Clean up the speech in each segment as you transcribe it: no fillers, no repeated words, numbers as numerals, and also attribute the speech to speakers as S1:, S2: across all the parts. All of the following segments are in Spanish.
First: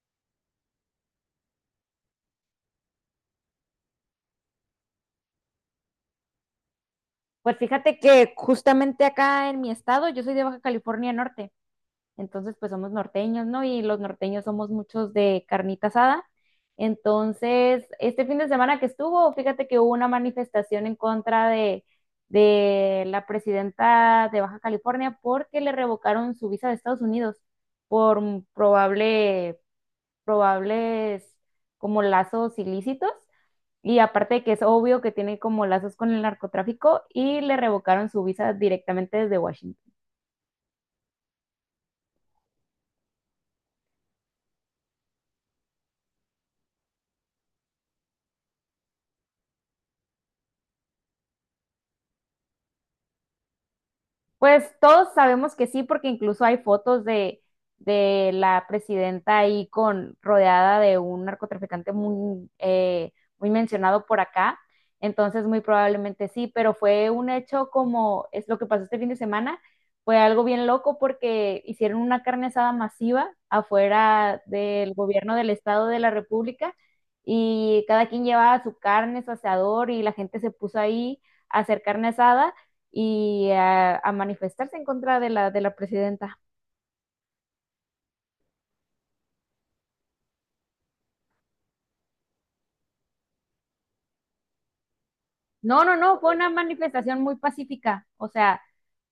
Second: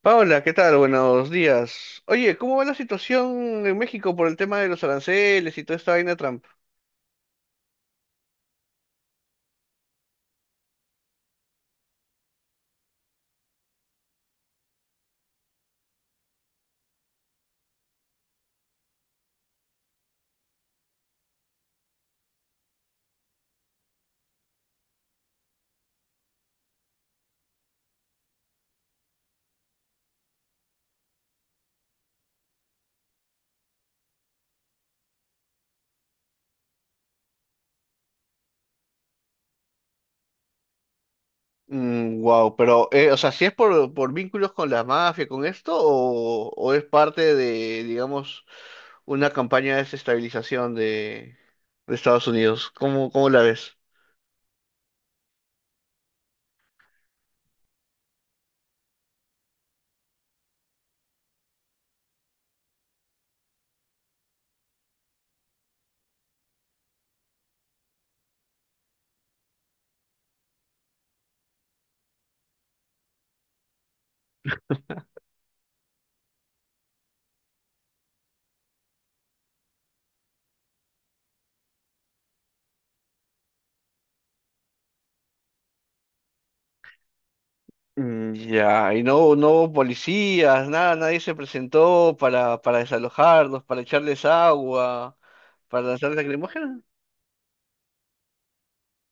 S1: Paola, ¿qué tal? Buenos días. Oye, ¿cómo va la situación en México por el tema de los aranceles y toda esta vaina de Trump?
S2: Pues fíjate que justamente acá en mi estado, yo soy de Baja California Norte, entonces pues somos norteños, ¿no? Y los norteños somos muchos de carnita asada. Entonces, este fin de semana que estuvo, fíjate que hubo una manifestación en contra de la presidenta de Baja California porque le revocaron su visa de Estados Unidos por probable, probables como lazos ilícitos. Y aparte de que es obvio que tiene como lazos con el narcotráfico y le revocaron su visa directamente desde Washington.
S1: Wow, pero, o sea, ¿si es por vínculos con la mafia, con esto, o es parte de, digamos, una campaña de desestabilización de Estados Unidos? ¿Cómo, cómo la ves?
S2: Pues todos sabemos que sí, porque incluso hay fotos de la presidenta ahí con rodeada de un narcotraficante muy, muy mencionado por acá. Entonces, muy probablemente sí, pero fue un hecho como es lo que pasó este fin de semana. Fue algo bien loco porque hicieron una carne asada masiva afuera del gobierno del Estado de la República y cada quien llevaba su carne, su asador y la gente se puso ahí a hacer carne asada y a manifestarse en contra de la presidenta.
S1: Mm, ya. Y no, no hubo policías, nada, nadie se presentó para desalojarlos, para echarles agua,
S2: No,
S1: para
S2: no,
S1: lanzarles
S2: no, fue una
S1: lacrimógenas.
S2: manifestación muy pacífica, o sea,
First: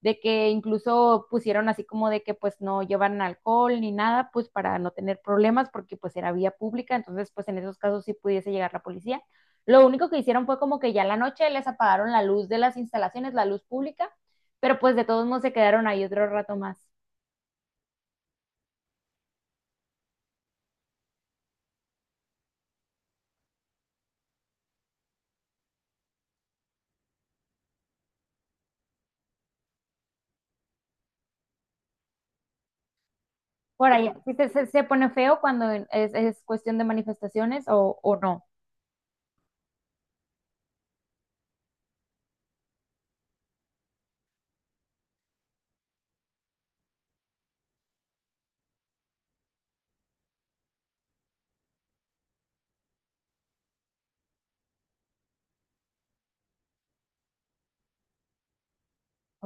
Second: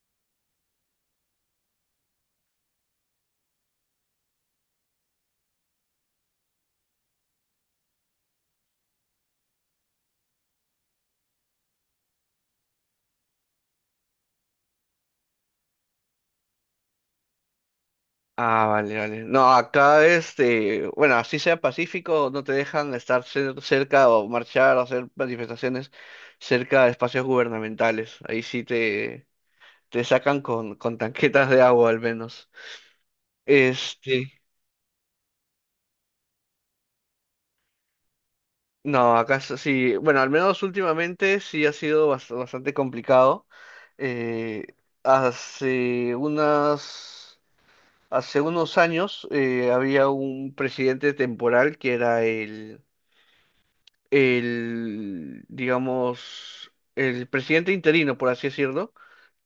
S2: de que incluso pusieron así como de que pues no llevan alcohol ni nada, pues para no tener problemas, porque pues era vía pública, entonces pues en esos casos sí pudiese llegar la policía. Lo único que hicieron fue como que ya en la noche les apagaron la luz de las instalaciones, la luz pública, pero pues de todos modos se quedaron ahí otro rato más.
S1: Ah, vale, vale. No, acá este, bueno, así sea pacífico, no te dejan estar cerca o marchar o hacer manifestaciones cerca de espacios gubernamentales. Ahí sí te sacan con tanquetas de agua al menos.
S2: Por ahí,
S1: Este,
S2: sí se pone feo cuando es cuestión de manifestaciones o no,
S1: no, acá sí, bueno, al menos últimamente sí ha sido bastante complicado. Eh, hace unas, hace unos años había un presidente temporal que era el, digamos, el presidente interino, por así decirlo,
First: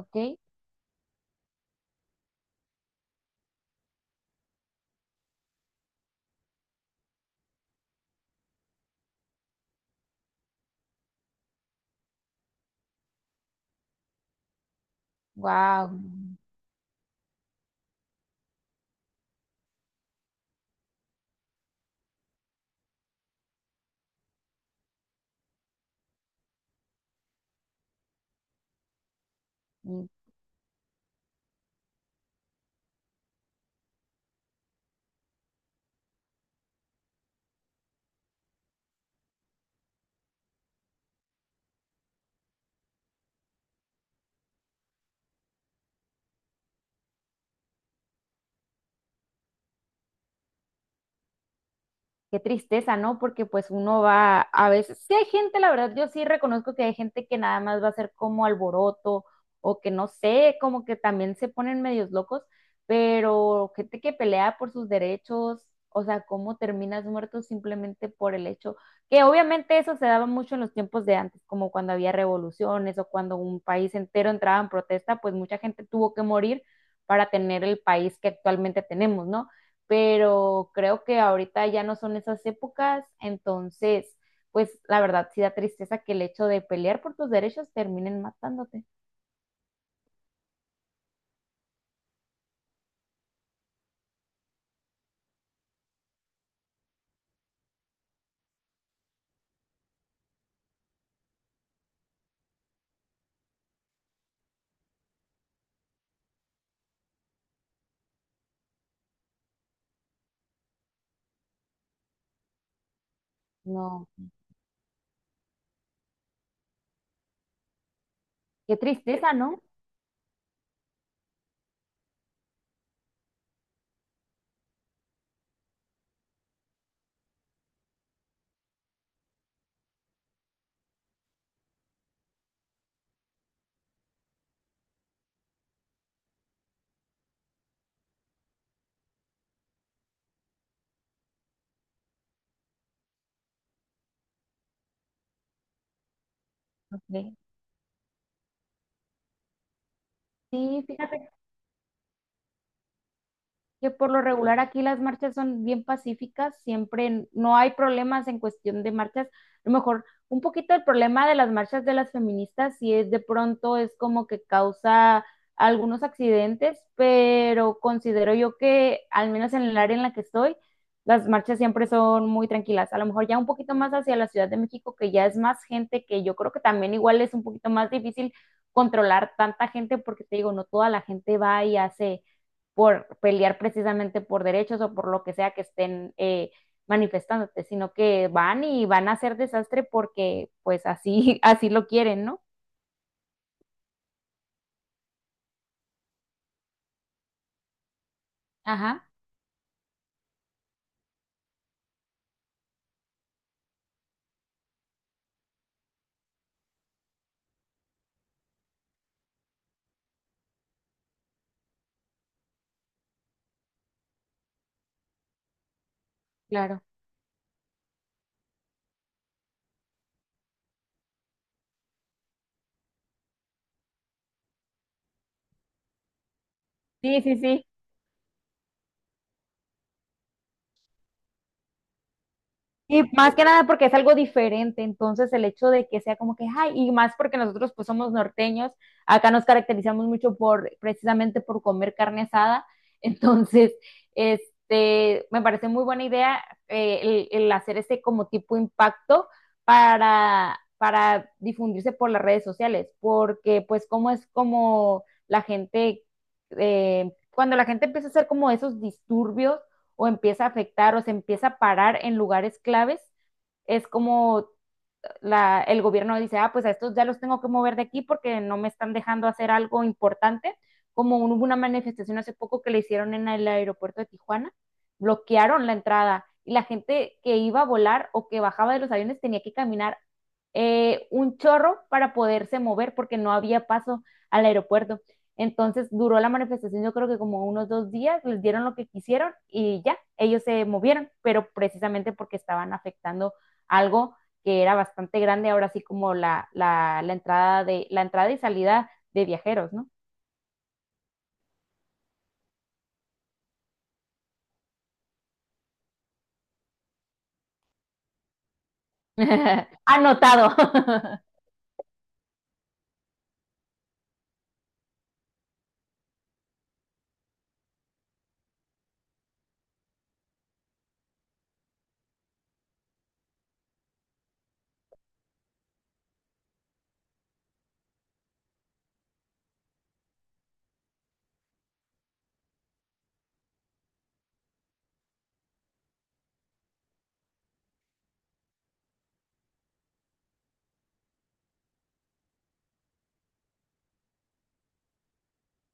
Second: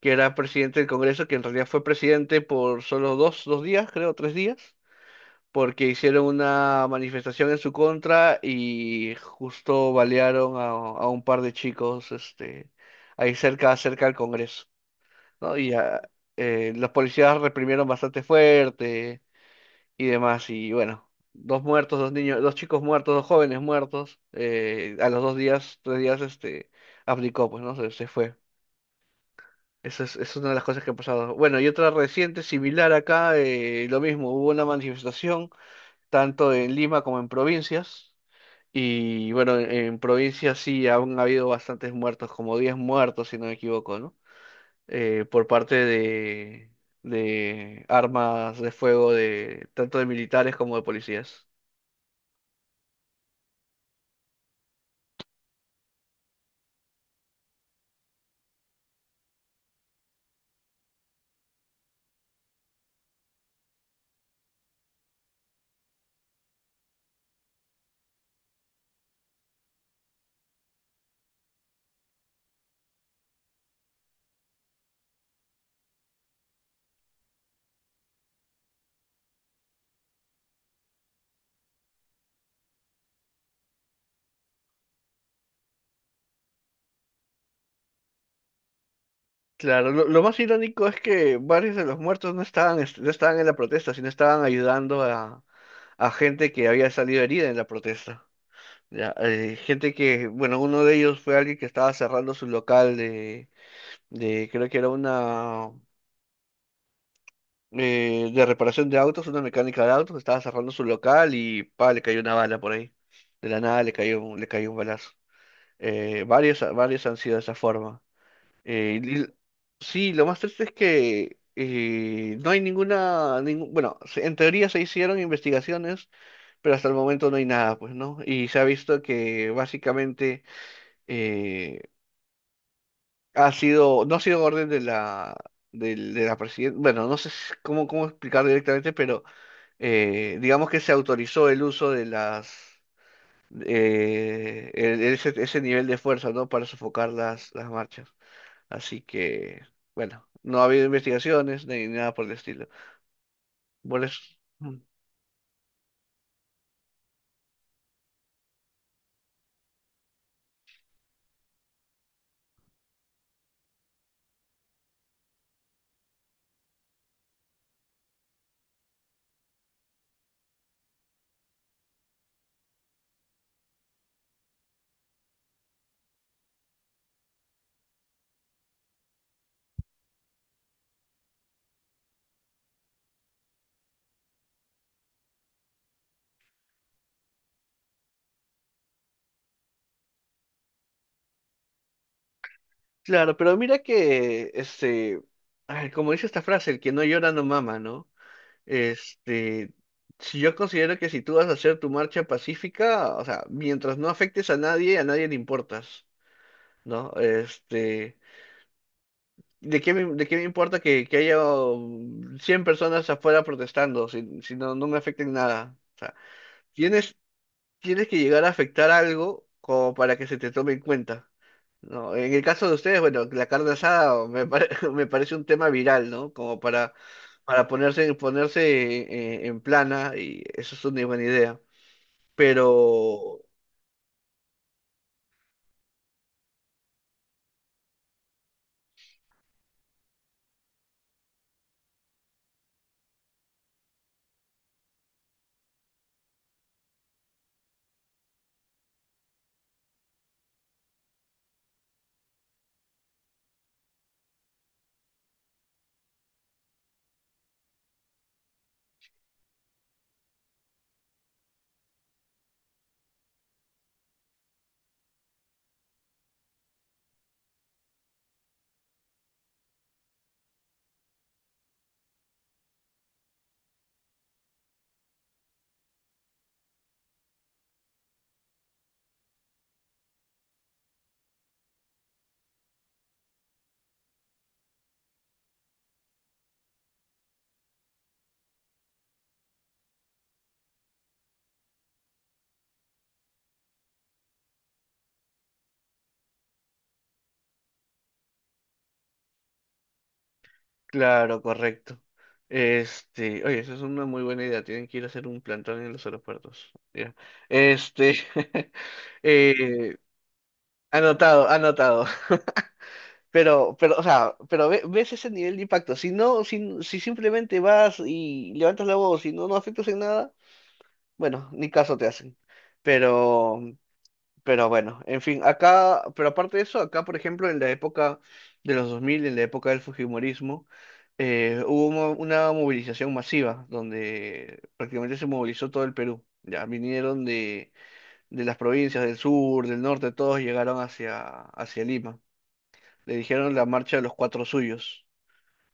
S1: que era presidente del Congreso, que en realidad fue presidente por solo dos días, creo, tres días, porque hicieron una manifestación en su contra y justo balearon a un par de chicos, este, ahí cerca, cerca del Congreso, ¿no?
S2: Wow,
S1: Los policías reprimieron bastante fuerte y demás. Y bueno, dos muertos, dos niños, dos chicos muertos, dos jóvenes muertos. A los dos días, tres días, este, abdicó, pues, ¿no? Se fue. Es una de las cosas que ha pasado. Bueno, y otra reciente, similar acá, lo mismo, hubo una manifestación, tanto en Lima como en provincias. Y bueno, en provincias sí aún ha habido bastantes muertos, como 10 muertos, si no me equivoco, ¿no? Por parte de armas de fuego de tanto de militares como de policías.
S2: qué tristeza, ¿no? Porque pues uno va a veces, sí hay gente, la verdad, yo sí reconozco que hay gente que nada más va a ser como alboroto o que no sé, como que también se ponen medios locos, pero gente que pelea por sus derechos, o sea, cómo terminas muerto simplemente por el hecho que obviamente eso se daba mucho en los tiempos de antes, como cuando había revoluciones o cuando un país entero entraba en protesta, pues mucha gente tuvo que morir para tener el país que actualmente tenemos, ¿no? Pero creo que ahorita ya no son esas épocas, entonces, pues la verdad sí da tristeza que el hecho de pelear por tus derechos terminen matándote.
S1: Claro, lo más irónico es que varios de los muertos no estaban, no estaban en la protesta, sino estaban ayudando a gente que había salido herida en la protesta. Ya, gente que, bueno, uno de ellos fue alguien que estaba cerrando su local de creo que era una, de reparación de autos, una mecánica de autos, estaba cerrando su local y, pa, le cayó una bala por ahí. De la nada le
S2: No,
S1: cayó, le cayó un balazo. Varios, varios han sido de esa forma.
S2: qué
S1: Eh, y-
S2: tristeza, ¿no?
S1: sí, lo más triste es que no hay ninguna, ningún, bueno, en teoría se hicieron investigaciones, pero hasta el momento no hay nada, pues, ¿no? Y se ha visto que básicamente eh, ha sido, no ha sido orden de la, la presidenta. Bueno, no sé cómo, cómo explicar directamente, pero digamos que se autorizó el uso de las, ese, ese nivel de fuerza, ¿no? Para sofocar
S2: Ok.
S1: las marchas. Así que, bueno, no ha
S2: Sí,
S1: habido
S2: fíjate
S1: investigaciones ni nada por el estilo.
S2: que
S1: Por
S2: por
S1: eso.
S2: lo regular
S1: Mm.
S2: aquí las marchas son bien pacíficas, siempre no hay problemas en cuestión de marchas. A lo mejor un poquito el problema de las marchas de las feministas si es de pronto es como que causa algunos accidentes, pero considero yo que al menos en el área en la que estoy, las marchas siempre son muy tranquilas. A lo mejor ya un poquito más hacia la Ciudad de México, que ya es más gente, que yo creo que también igual es un poquito más difícil controlar tanta gente porque te digo, no toda la gente va y hace por pelear precisamente por derechos o por lo que sea que estén manifestándote, sino que van y van a hacer desastre porque pues así, así lo quieren, ¿no?
S1: Claro, pero mira que, este, ay, como dice esta frase, el que no llora no mama, ¿no?
S2: Ajá,
S1: Este, si yo considero que si tú vas a hacer tu marcha pacífica, o sea, mientras no afectes a nadie le importas, ¿no? Este, ¿de qué me importa que haya 100 personas afuera protestando si, si no, no me afecten nada? O sea,
S2: claro.
S1: tienes, tienes que llegar a afectar algo como para que se te tome en cuenta, ¿no? En el caso de ustedes, bueno, la carne asada me parece un tema viral, ¿no? Como
S2: Sí, sí, sí.
S1: para ponerse, ponerse en plana y eso es una buena idea.
S2: Y más
S1: Pero,
S2: que nada porque es algo diferente, entonces el hecho de que sea como que, ay, y más porque nosotros pues somos norteños, acá nos caracterizamos mucho por, precisamente por comer carne asada, entonces, este, me parece muy buena idea, el hacer este como tipo impacto para difundirse por las redes sociales, porque pues como es como la gente, cuando la gente empieza a hacer como esos disturbios, o empieza a afectar o se empieza a parar en lugares claves, es como el gobierno dice, ah, pues a estos ya los tengo que mover de aquí porque no me están dejando hacer algo importante, como hubo una manifestación hace poco que le hicieron en el aeropuerto de Tijuana, bloquearon la entrada y la gente que iba a volar o que bajaba de los aviones tenía que caminar un chorro para poderse mover porque no había paso al aeropuerto. Entonces duró la manifestación, yo creo que como unos dos días, les dieron lo que quisieron y ya, ellos se movieron, pero precisamente porque estaban afectando algo que era bastante grande, ahora sí como la entrada la entrada y salida de viajeros, ¿no?
S1: claro, correcto. Este, oye, esa es una muy buena idea. Tienen que ir a hacer un plantón en los aeropuertos. Ya. Este, eh,
S2: Anotado.
S1: anotado, anotado. Pero, o sea, pero ves ese nivel de impacto. Si no, si, si simplemente vas y levantas la voz y no, no afectas en nada, bueno, ni caso te hacen. Pero, pero bueno, en fin, acá, pero aparte de eso, acá, por ejemplo, en la época de los 2000, en la época del fujimorismo, una movilización masiva donde prácticamente se movilizó todo el Perú. Ya vinieron de las provincias del sur, del norte, todos llegaron hacia Lima. Le dijeron la marcha de los cuatro suyos.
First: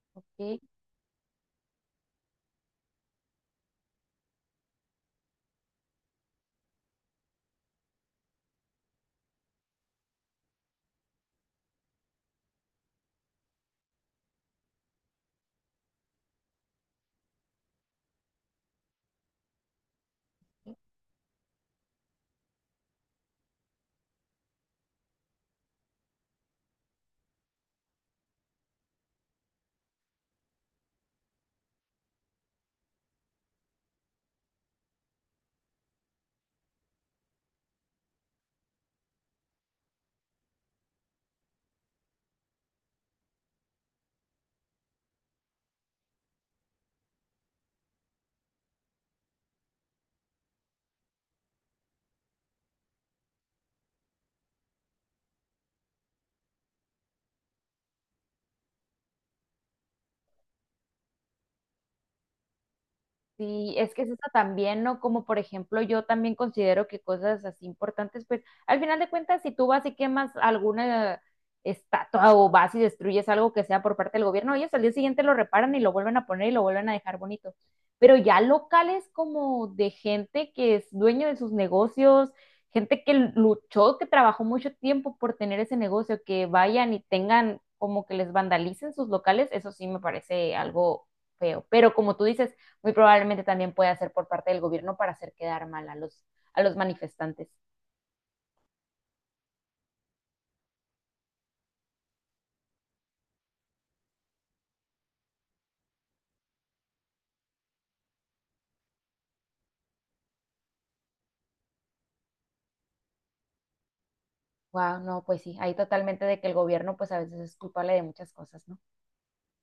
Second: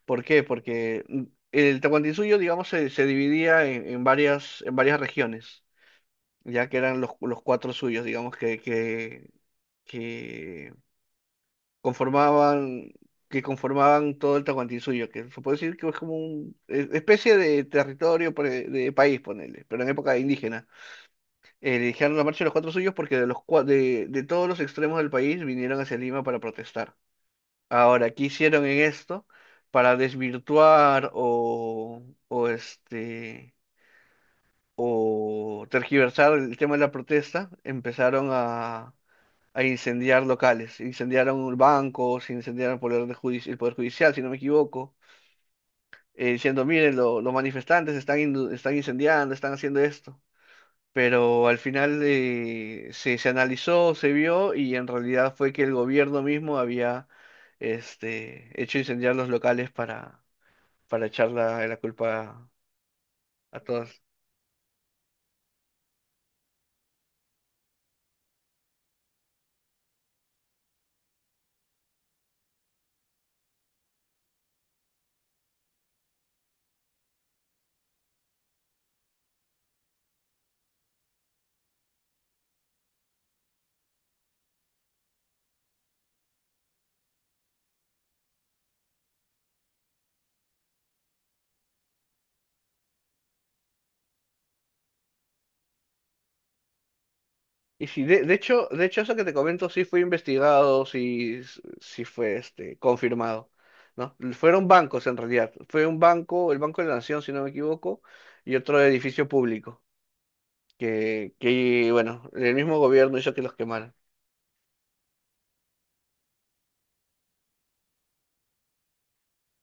S1: ¿Por qué?
S2: Ok.
S1: Porque mm, el Tahuantinsuyo, digamos, se dividía en varias regiones, ya que eran los cuatro suyos, digamos, que conformaban, que conformaban todo el Tahuantinsuyo, que se puede decir que es como una especie de territorio, de país, ponele, pero en época indígena. Le dijeron la marcha de los cuatro suyos porque de todos los extremos del país vinieron hacia Lima para protestar. Ahora, ¿qué hicieron en esto para desvirtuar o este o tergiversar el tema de la protesta? Empezaron a incendiar locales, incendiaron bancos, incendiaron el poder, el poder judicial, si no me equivoco, diciendo, miren, los manifestantes están, están incendiando, están haciendo esto. Pero al final se, se analizó, se vio y en realidad fue que el gobierno mismo había este, hecho incendiar los locales para echarla la culpa a
S2: Sí, es
S1: todas.
S2: que es eso también, ¿no? Como por ejemplo, yo también considero que cosas así importantes, pues al final de cuentas, si tú vas y quemas alguna estatua o vas y destruyes algo que sea por parte del gobierno, ellos al día siguiente lo reparan y lo vuelven a poner y lo vuelven a dejar bonito. Pero ya locales como de gente que es dueño de sus negocios, gente que luchó, que trabajó mucho tiempo por tener ese negocio, que vayan y tengan como que les vandalicen sus locales, eso sí me parece algo feo. Pero como tú dices, muy probablemente también puede hacer por parte del gobierno para hacer quedar mal a a los manifestantes.
S1: Y sí, de hecho eso que te comento sí fue investigado, sí, sí fue este, confirmado, ¿no? Fueron bancos en realidad. Fue un banco, el Banco de la Nación, si no me equivoco, y otro edificio público, que bueno, el mismo gobierno hizo que los quemaran.
S2: Wow, no, pues sí, ahí totalmente de que el gobierno pues a veces es culpable de muchas cosas, ¿no?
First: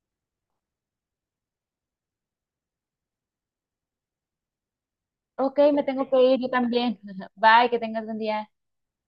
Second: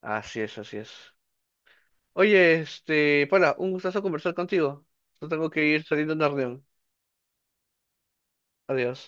S1: Así es, así es. Oye, este, Paula, un gustazo conversar contigo. Yo tengo
S2: Ok,
S1: que
S2: me
S1: ir
S2: tengo
S1: saliendo a
S2: que
S1: una
S2: ir yo
S1: reunión.
S2: también. Bye, que tengas buen día.
S1: Adiós.